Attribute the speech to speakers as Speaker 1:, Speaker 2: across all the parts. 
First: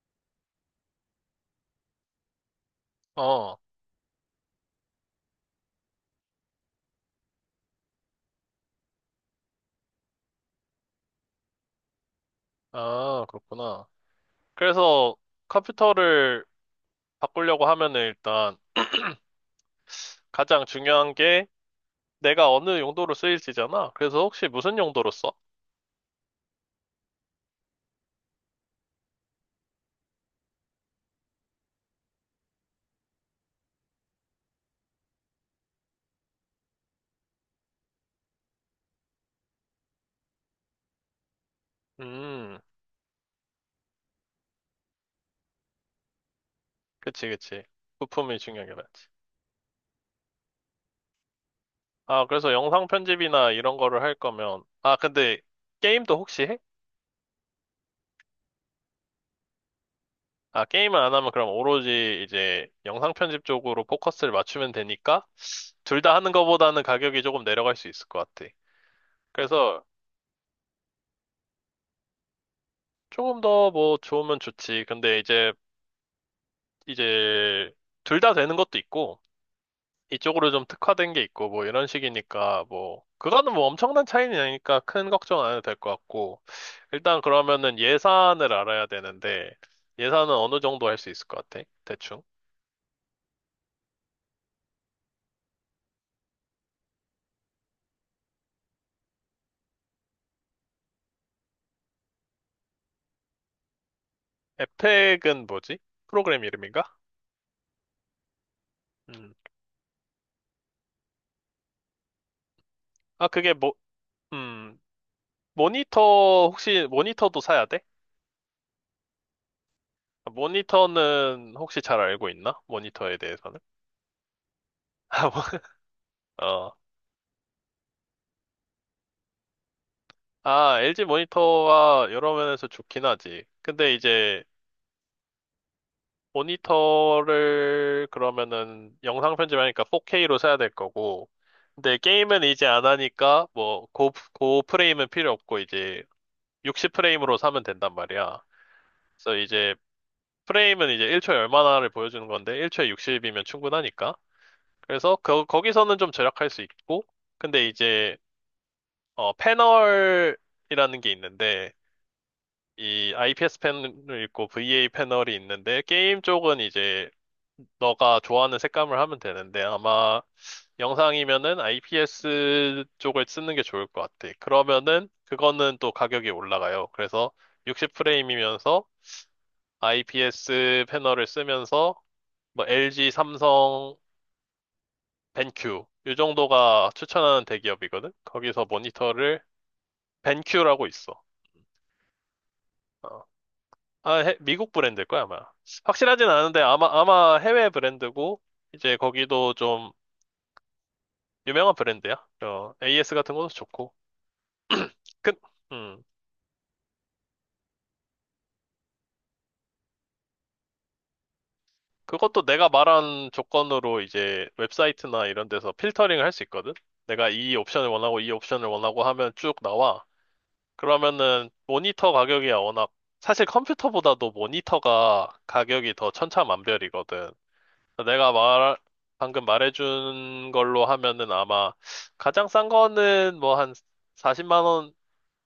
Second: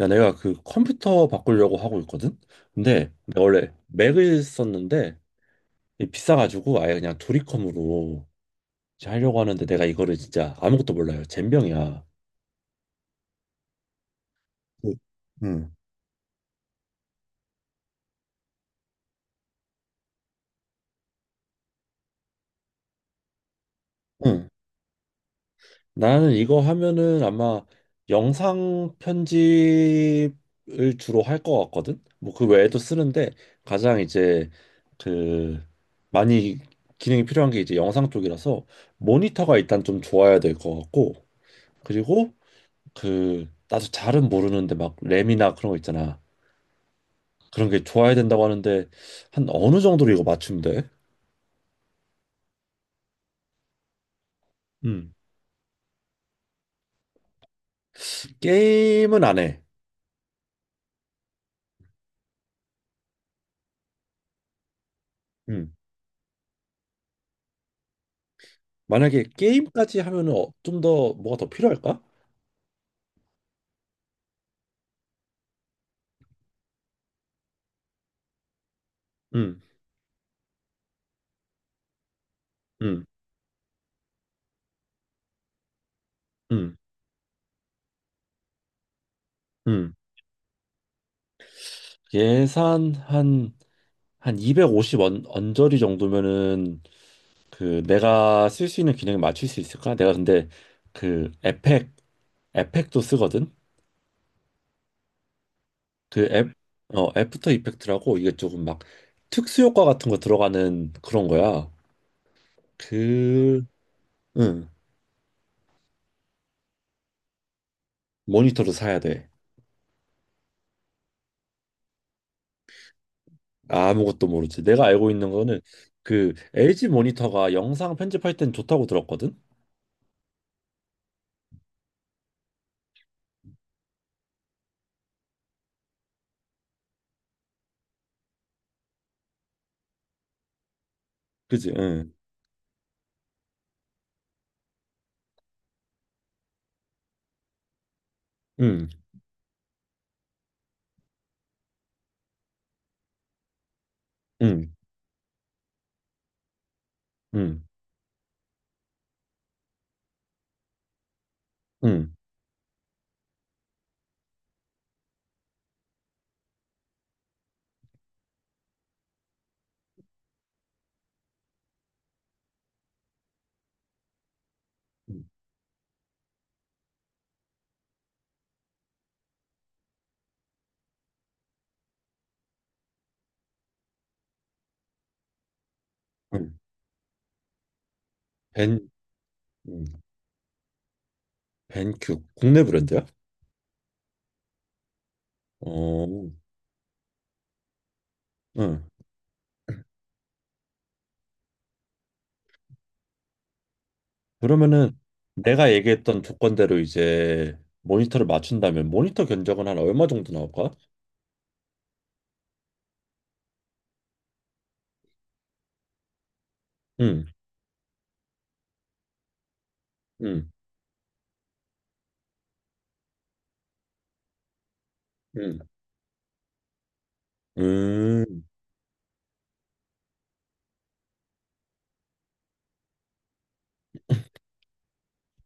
Speaker 1: 야, 내가 그 컴퓨터 바꾸려고 하고 있거든? 근데 내가
Speaker 2: 어,
Speaker 1: 원래 맥을 썼는데 이게 비싸가지고 아예 그냥 도리컴으로 이제 하려고 하는데 내가 이거를 진짜 아무것도 몰라요. 젬병이야.
Speaker 2: 아, 그렇구나.
Speaker 1: 응.
Speaker 2: 그래서 컴퓨터를 바꾸려고 하면은 일단 가장 중요한 게 내가 어느 용도로 쓰일지잖아. 그래서
Speaker 1: 응. 응.
Speaker 2: 혹시 무슨 용도로 써?
Speaker 1: 나는 이거 하면은 아마 영상 편집을 주로 할 것 같거든? 뭐 그 외에도 쓰는데 가장 이제 그 많이 기능이 필요한 게 이제 영상 쪽이라서 모니터가 일단 좀 좋아야 될 것 같고, 그리고
Speaker 2: 음,
Speaker 1: 그 나도 잘은 모르는데 막 램이나 그런 거 있잖아.
Speaker 2: 그치, 그치.
Speaker 1: 그런 게 좋아야
Speaker 2: 부품이
Speaker 1: 된다고
Speaker 2: 중요하긴
Speaker 1: 하는데
Speaker 2: 하지.
Speaker 1: 한 어느 정도로 이거 맞춘돼.
Speaker 2: 아, 그래서 영상 편집이나 이런 거를 할 거면, 아,
Speaker 1: 음.
Speaker 2: 근데 게임도 혹시 해?
Speaker 1: 게임은 안 해.
Speaker 2: 아, 게임을 안 하면 그럼 오로지 이제 영상 편집 쪽으로 포커스를 맞추면 되니까
Speaker 1: 음.
Speaker 2: 둘 다 하는 거보다는 가격이 조금 내려갈 수 있을 것 같아.
Speaker 1: 만약에
Speaker 2: 그래서
Speaker 1: 게임까지 하면은 좀더 뭐가 더 필요할까?
Speaker 2: 조금 더 뭐 좋으면 좋지. 근데 이제 둘 다 되는 것도 있고
Speaker 1: 음.
Speaker 2: 이쪽으로 좀 특화된 게 있고 뭐 이런 식이니까
Speaker 1: 음.
Speaker 2: 뭐 그거는 뭐 엄청난 차이는 아니니까 큰 걱정 안 해도 될 것 같고
Speaker 1: 음.
Speaker 2: 일단 그러면은 예산을 알아야 되는데
Speaker 1: 음.
Speaker 2: 예산은 어느 정도 할 수 있을 것 같아? 대충.
Speaker 1: 예산 한 250원 언저리 정도면은 그 내가 쓸 수 있는 기능에 맞출 수 있을까? 내가 근데 그 에펙도 쓰거든.
Speaker 2: 에펙은 뭐지?
Speaker 1: 그
Speaker 2: 프로그램 이름인가?
Speaker 1: 애프터 이펙트라고 이게 조금 막
Speaker 2: 음.
Speaker 1: 특수 효과 같은 거 들어가는 그런 거야.
Speaker 2: 아 그게
Speaker 1: 그,
Speaker 2: 뭐
Speaker 1: 응,
Speaker 2: 음. 모니터 혹시 모니터도 사야 돼?
Speaker 1: 모니터를 사야 돼.
Speaker 2: 모니터는 혹시 잘 알고 있나? 모니터에 대해서는?
Speaker 1: 아무것도 모르지. 내가 알고
Speaker 2: 아,
Speaker 1: 있는
Speaker 2: 뭐,
Speaker 1: 거는 그
Speaker 2: 어.
Speaker 1: LG 모니터가 영상 편집할 땐 좋다고 들었거든.
Speaker 2: 아, LG 모니터가 여러 면에서 좋긴 하지. 근데 이제 모니터를 그러면은 영상 편집하니까 4K로 사야 될 거고.
Speaker 1: 그지?
Speaker 2: 근데
Speaker 1: 응,
Speaker 2: 게임은 이제 안 하니까 뭐 고 프레임은 필요 없고 이제 60 프레임으로 사면 된단 말이야.
Speaker 1: 응,
Speaker 2: 그래서 이제 프레임은 이제 1초에 얼마나를 보여주는 건데 1초에 60이면 충분하니까.
Speaker 1: 응,
Speaker 2: 그래서 거기서는 좀 절약할 수 있고.
Speaker 1: 응,
Speaker 2: 근데 이제 패널이라는 게 있는데
Speaker 1: 응,
Speaker 2: 이 IPS 패널이 있고 VA 패널이 있는데 게임 쪽은 이제 너가 좋아하는 색감을 하면 되는데 아마 영상이면은 IPS 쪽을 쓰는 게 좋을 것 같아. 그러면은
Speaker 1: 응,
Speaker 2: 그거는 또 가격이 올라가요. 그래서 60프레임이면서 IPS 패널을 쓰면서 뭐 LG, 삼성, 벤큐 이
Speaker 1: 응.
Speaker 2: 정도가 추천하는 대기업이거든. 거기서
Speaker 1: 벤,
Speaker 2: 모니터를
Speaker 1: 응,
Speaker 2: 벤큐라고 있어.
Speaker 1: 벤큐 국내 브랜드야?
Speaker 2: 어. 아, 미국 브랜드일 거야, 아마. 확실하진
Speaker 1: 어,
Speaker 2: 않은데, 아마 해외 브랜드고,
Speaker 1: 응.
Speaker 2: 이제 거기도 좀 유명한 브랜드야. AS 같은 것도 좋고.
Speaker 1: 그러면은
Speaker 2: 그,
Speaker 1: 내가
Speaker 2: 음,
Speaker 1: 얘기했던 조건대로 이제 모니터를 맞춘다면 모니터 견적은 한 얼마 정도 나올까?
Speaker 2: 그것도 내가 말한 조건으로 이제 웹사이트나 이런 데서 필터링을 할 수 있거든?
Speaker 1: 응.
Speaker 2: 내가 이 옵션을 원하고 이 옵션을 원하고 하면 쭉 나와.
Speaker 1: 음,
Speaker 2: 그러면은 모니터 가격이야, 워낙. 사실 컴퓨터보다도 모니터가
Speaker 1: 음,
Speaker 2: 가격이 더 천차만별이거든. 내가
Speaker 1: 음,
Speaker 2: 말, 방금 말해준 걸로 하면은 아마 가장 싼 거는 뭐 한 40만 원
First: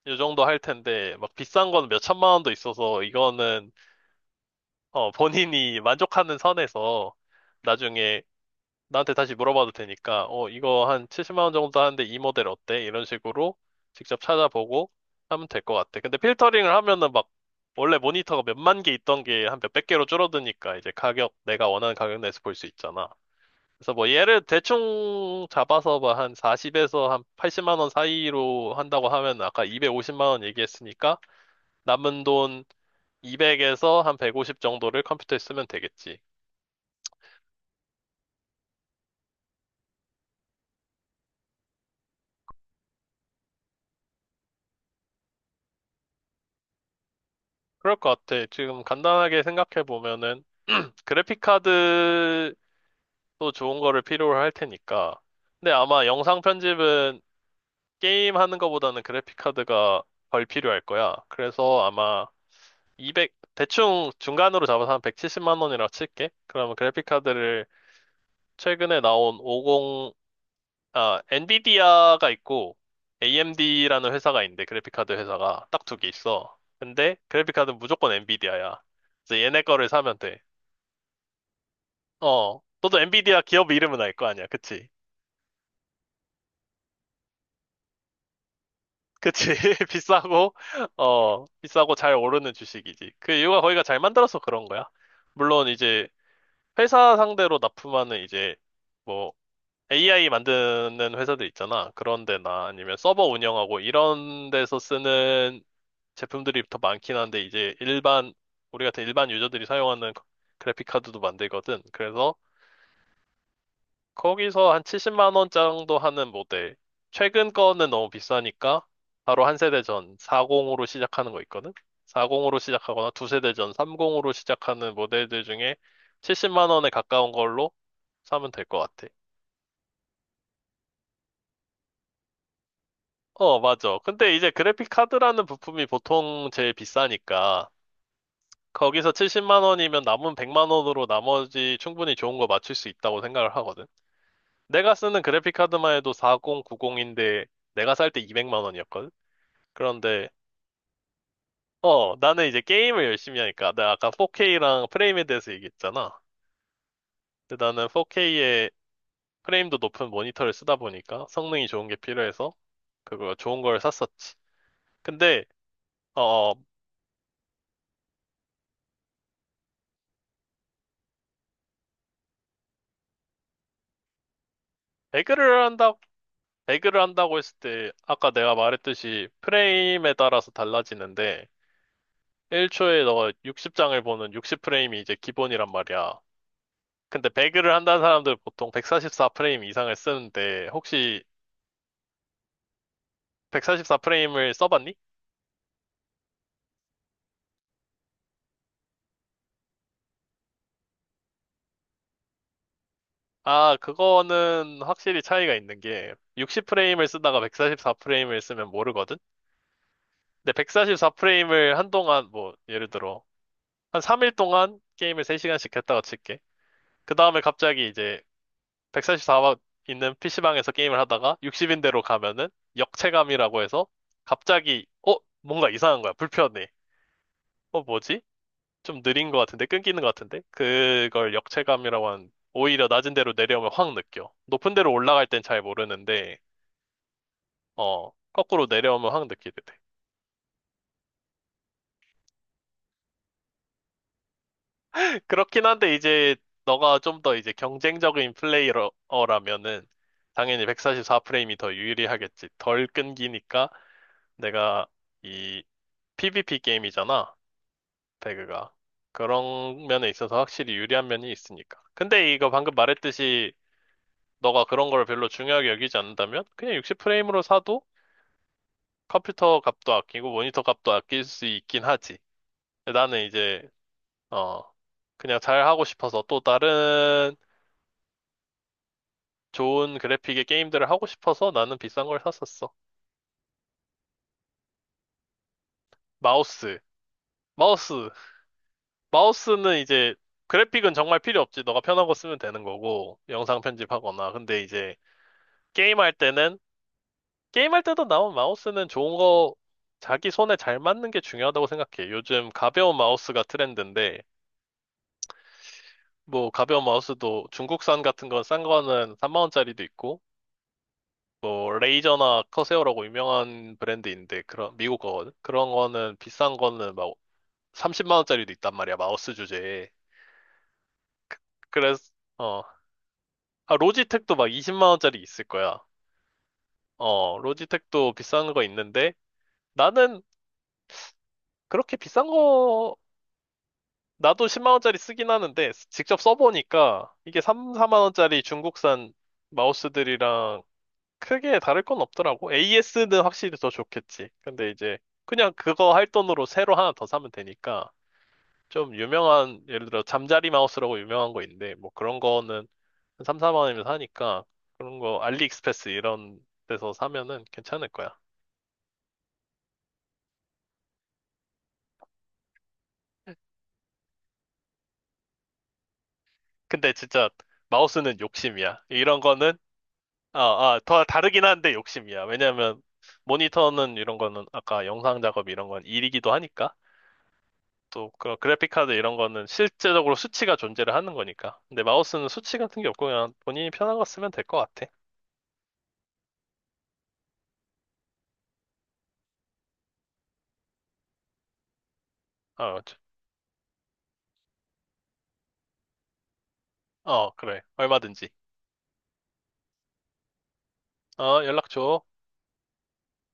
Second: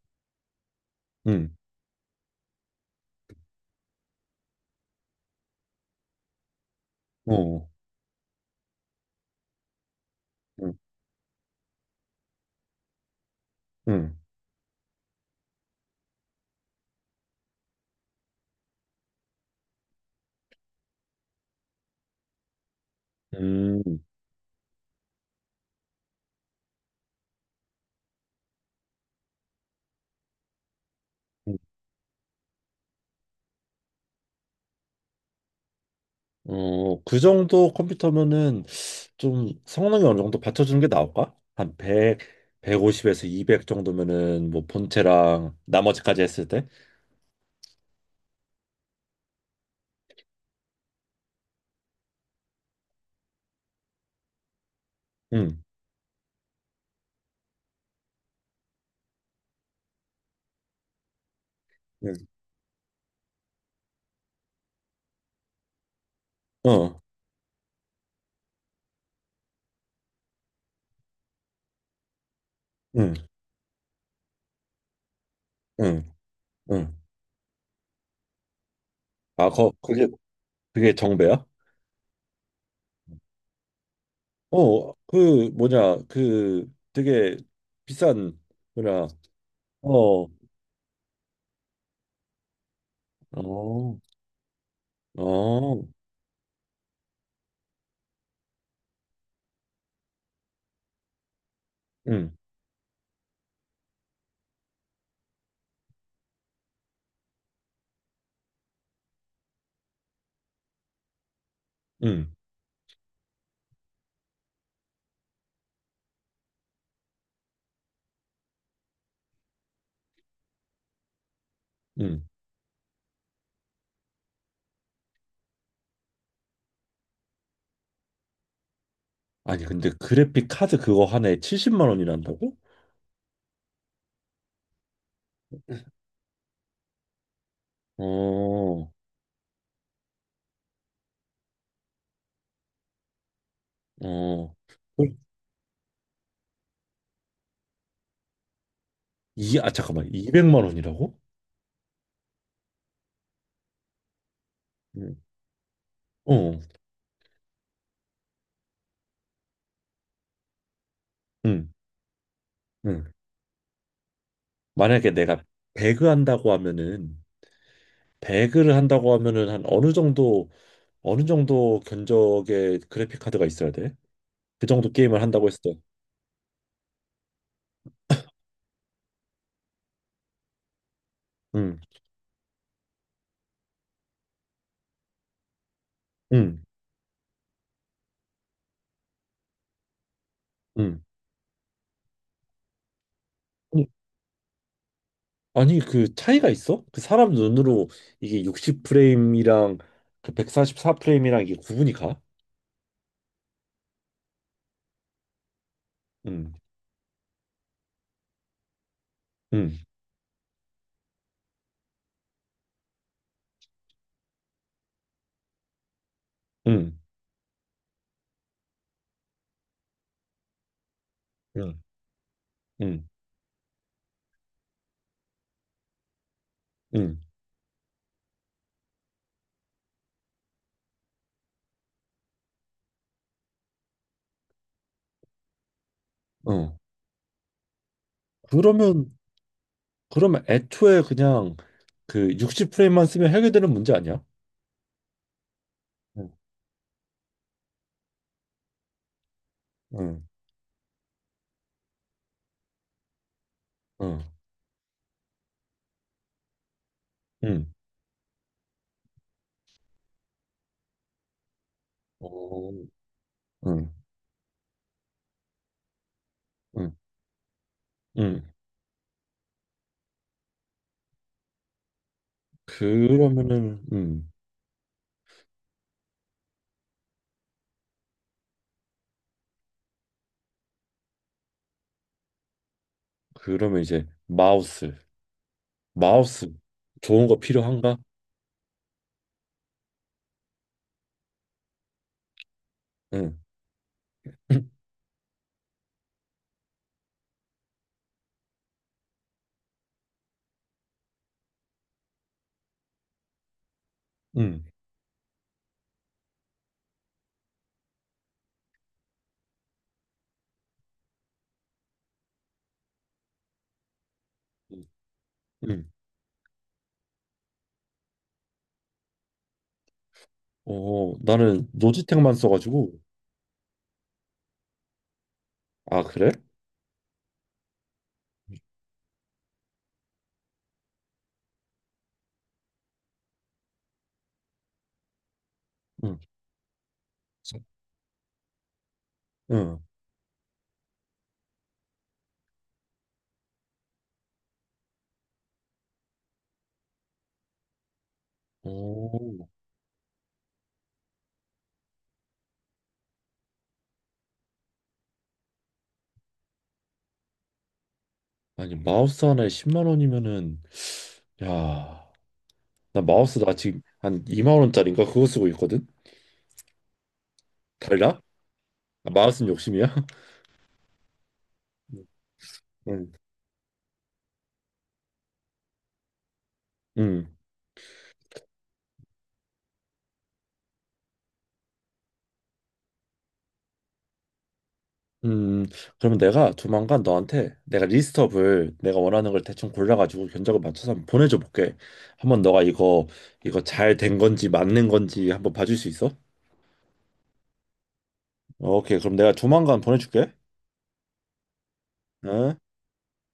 Speaker 2: 요 정도 할 텐데 막
Speaker 1: 음,
Speaker 2: 비싼 거는 몇 천만 원도 있어서 이거는 어, 본인이 만족하는 선에서
Speaker 1: 어,
Speaker 2: 나중에 나한테 다시 물어봐도 되니까 어,
Speaker 1: 음,
Speaker 2: 이거 한 70만 원 정도 하는데 이 모델 어때? 이런 식으로
Speaker 1: 음,
Speaker 2: 직접 찾아보고 하면 될 것 같아. 근데 필터링을 하면은 막 원래 모니터가 몇만 개 있던 게 한 몇백 개로 줄어드니까 이제 가격 내가 원하는 가격 내에서 볼 수 있잖아.
Speaker 1: 음,
Speaker 2: 그래서 뭐 얘를 대충 잡아서 뭐 한 40에서 한 80만 원 사이로 한다고 하면 아까 250만 원 얘기했으니까
Speaker 1: 음.
Speaker 2: 남은 돈 200에서 한 150 정도를 컴퓨터에 쓰면 되겠지.
Speaker 1: 어, 그 정도 컴퓨터면은 좀 성능이 어느 정도 받쳐주는 게 나올까? 한 100, 150에서 200 정도면은 뭐 본체랑 나머지까지 했을 때?
Speaker 2: 그럴 것 같아. 지금 간단하게 생각해 보면은 그래픽 카드도 좋은 거를 필요로 할 테니까.
Speaker 1: 음,
Speaker 2: 근데 아마 영상 편집은 게임 하는 거보다는 그래픽 카드가 덜 필요할 거야. 그래서
Speaker 1: 음,
Speaker 2: 아마 200, 대충 중간으로 잡아서 한 170만 원이라고 칠게. 그러면
Speaker 1: 어,
Speaker 2: 그래픽카드를 최근에 나온 50, 아, 엔비디아가 있고,
Speaker 1: 음,
Speaker 2: AMD라는 회사가 있는데, 그래픽카드 회사가 딱 두 개
Speaker 1: 음,
Speaker 2: 있어.
Speaker 1: 음.
Speaker 2: 근데 그래픽카드는 무조건 엔비디아야. 그래서
Speaker 1: 아,
Speaker 2: 얘네 거를 사면 돼.
Speaker 1: 그게 정배야?
Speaker 2: 너도 엔비디아 기업 이름은 알 거 아니야. 그치?
Speaker 1: 그, 뭐냐, 그 되게 비싼, 뭐냐,
Speaker 2: 그치?
Speaker 1: 어,
Speaker 2: 비싸고, 비싸고 잘 오르는 주식이지. 그 이유가 거기가
Speaker 1: 어,
Speaker 2: 잘 만들어서 그런 거야. 물론
Speaker 1: 어,
Speaker 2: 이제 회사 상대로 납품하는 이제, 뭐 AI 만드는 회사들 있잖아. 그런
Speaker 1: 음,
Speaker 2: 데나 아니면 서버 운영하고 이런 데서 쓰는 제품들이 더 많긴 한데 이제 일반 우리 같은 일반 유저들이 사용하는 그래픽 카드도 만들거든.
Speaker 1: 음.
Speaker 2: 그래서 거기서 한 70만 원 정도 하는 모델. 최근 거는 너무 비싸니까 바로 한 세대 전 40으로 시작하는 거 있거든.
Speaker 1: 음.
Speaker 2: 40으로 시작하거나 두 세대 전 30으로 시작하는 모델들 중에 70만 원에 가까운 걸로 사면 될 것 같아.
Speaker 1: 아니, 근데 그래픽 카드 그거 하나에 70만 원이란다고?
Speaker 2: 어, 맞아. 근데 이제 그래픽 카드라는 부품이 보통 제일 비싸니까
Speaker 1: 어, 어.
Speaker 2: 거기서 70만 원이면 남은 100만 원으로 나머지 충분히 좋은 거 맞출 수 있다고 생각을 하거든. 내가
Speaker 1: 헐,
Speaker 2: 쓰는 그래픽 카드만 해도 4090인데 내가 살 때 200만 원이었거든.
Speaker 1: 아, 잠깐만.
Speaker 2: 그런데
Speaker 1: 200만 원이라고?
Speaker 2: 나는 이제 게임을 열심히 하니까 내가 아까 4K랑
Speaker 1: 응.
Speaker 2: 프레임에 대해서 얘기했잖아.
Speaker 1: 어,
Speaker 2: 근데 나는 4K에 프레임도 높은 모니터를 쓰다 보니까 성능이
Speaker 1: 응,
Speaker 2: 좋은 게 필요해서
Speaker 1: 응.
Speaker 2: 그거 좋은 걸 샀었지.
Speaker 1: 만약에 내가
Speaker 2: 근데
Speaker 1: 배그
Speaker 2: 어,
Speaker 1: 한다고
Speaker 2: 어,
Speaker 1: 하면은, 배그를 한다고 하면은 한 어느 정도 견적의 그래픽 카드가 있어야 돼? 그 정도 게임을 한다고 했을
Speaker 2: 배그를
Speaker 1: 때.
Speaker 2: 한다 배그를 한다고 했을 때 아까 내가 말했듯이 프레임에 따라서 달라지는데
Speaker 1: 응,
Speaker 2: 1초에 너가 60장을 보는 60프레임이 이제 기본이란 말이야.
Speaker 1: 응,
Speaker 2: 근데 배그를 한다는 사람들 보통 144프레임 이상을 쓰는데
Speaker 1: 응.
Speaker 2: 혹시
Speaker 1: 아니,
Speaker 2: 144프레임을 써봤니?
Speaker 1: 아니, 그 차이가 있어? 그 사람 눈으로 이게 60프레임이랑 그 144프레임이랑 이게 구분이 가?
Speaker 2: 아, 그거는 확실히 차이가 있는 게
Speaker 1: 응,
Speaker 2: 60프레임을 쓰다가 144프레임을 쓰면 모르거든?
Speaker 1: 응.
Speaker 2: 근데 144프레임을 한동안 뭐 예를 들어 한 3일 동안 게임을 3시간씩 했다가 칠게.
Speaker 1: 응,
Speaker 2: 그 다음에 갑자기 이제 144만 있는 PC방에서 게임을 하다가
Speaker 1: 응,
Speaker 2: 60인대로 가면은
Speaker 1: 응,
Speaker 2: 역체감이라고 해서 갑자기 어? 뭔가 이상한 거야. 불편해.
Speaker 1: 응,
Speaker 2: 뭐지? 좀 느린 것 같은데? 끊기는 것 같은데? 그걸 역체감이라고 하는 오히려 낮은 데로 내려오면 확 느껴. 높은 데로 올라갈 땐 잘 모르는데
Speaker 1: 어. 음.
Speaker 2: 어, 거꾸로 내려오면
Speaker 1: 그러면,
Speaker 2: 확 느끼게 돼.
Speaker 1: 그러면 애초에 그냥 그 60프레임만 쓰면 해결되는 문제 아니야?
Speaker 2: 그렇긴 한데
Speaker 1: 응,
Speaker 2: 이제 너가 좀 더 이제 경쟁적인 플레이어라면은
Speaker 1: 응,
Speaker 2: 당연히 144프레임이 더 유리하겠지. 덜 끊기니까
Speaker 1: 응,
Speaker 2: 내가 이 PVP 게임이잖아,
Speaker 1: 응,
Speaker 2: 배그가. 그런 면에 있어서 확실히 유리한 면이 있으니까. 근데 이거
Speaker 1: 어,
Speaker 2: 방금 말했듯이
Speaker 1: 응,
Speaker 2: 너가 그런 걸 별로 중요하게 여기지 않는다면 그냥
Speaker 1: 응,
Speaker 2: 60프레임으로 사도
Speaker 1: 응.
Speaker 2: 컴퓨터 값도 아끼고 모니터 값도 아낄 수 있긴 하지. 근데 나는 이제,
Speaker 1: 그러면은, 응,
Speaker 2: 어, 그냥 잘 하고 싶어서 또 다른 좋은 그래픽의 게임들을 하고 싶어서 나는 비싼 걸 샀었어.
Speaker 1: 그러면 이제 마우스,
Speaker 2: 마우스.
Speaker 1: 좋은 거 필요한가?
Speaker 2: 마우스. 마우스는 이제 그래픽은 정말 필요 없지. 너가 편한 거 쓰면 되는 거고,
Speaker 1: 응,
Speaker 2: 영상 편집하거나. 근데 이제 게임할 때는, 게임할 때도 나온 마우스는 좋은 거, 자기 손에 잘 맞는 게 중요하다고 생각해. 요즘 가벼운 마우스가 트렌드인데,
Speaker 1: 응,
Speaker 2: 뭐, 가벼운 마우스도 중국산 같은 건 싼 거는 3만원짜리도 있고, 뭐, 레이저나 커세어라고 유명한 브랜드인데, 그런, 미국 거거든? 그런
Speaker 1: 응.
Speaker 2: 거는 비싼 거는 막 30만원짜리도 있단 말이야, 마우스 주제에.
Speaker 1: 나는
Speaker 2: 그래서,
Speaker 1: 노지텍만
Speaker 2: 어,
Speaker 1: 써가지고.
Speaker 2: 아, 로지텍도 막 20만원짜리 있을 거야.
Speaker 1: 아, 그래?
Speaker 2: 어, 로지텍도 비싼 거 있는데, 나는 그렇게 비싼 거 나도 10만 원짜리 쓰긴 하는데
Speaker 1: 응,
Speaker 2: 직접 써보니까 이게 3, 4만 원짜리 중국산
Speaker 1: 응.
Speaker 2: 마우스들이랑 크게 다를 건 없더라고. AS는 확실히 더 좋겠지. 근데 이제 그냥 그거 할 돈으로 새로 하나 더 사면 되니까 좀
Speaker 1: 오,
Speaker 2: 유명한 예를 들어 잠자리 마우스라고 유명한 거 있는데 뭐 그런 거는 한 3, 4만 원이면 사니까 그런 거 알리익스프레스 이런 데서 사면은 괜찮을 거야.
Speaker 1: 아니, 마우스 하나에 10만 원이면은, 야. 나 지금 한 2만 원짜리인가 그거 쓰고 있거든.
Speaker 2: 근데 진짜
Speaker 1: 달라?
Speaker 2: 마우스는 욕심이야.
Speaker 1: 아,
Speaker 2: 이런
Speaker 1: 마우스는
Speaker 2: 거는
Speaker 1: 욕심이야?
Speaker 2: 아, 아, 더 다르긴 한데 욕심이야. 왜냐면
Speaker 1: 응.
Speaker 2: 모니터는 이런 거는 아까 영상 작업 이런 건 일이기도 하니까.
Speaker 1: 음.
Speaker 2: 또 그런 그래픽 카드 이런 거는 실제적으로 수치가 존재를 하는 거니까. 근데 마우스는 수치 같은 게 없고 그냥 본인이 편한 거 쓰면 될 것 같아.
Speaker 1: 음. 그러면 내가 조만간 너한테 내가 리스트업을 내가 원하는 걸 대충 골라가지고 견적을 맞춰서 한번 보내줘 볼게. 한번 너가
Speaker 2: 어, 저-
Speaker 1: 이거 잘 된 건지 맞는 건지 한번 봐줄 수 있어?
Speaker 2: 어, 그래. 얼마든지.
Speaker 1: 오케이. 그럼 내가 조만간 보내줄게.
Speaker 2: 어, 연락 줘.
Speaker 1: 응?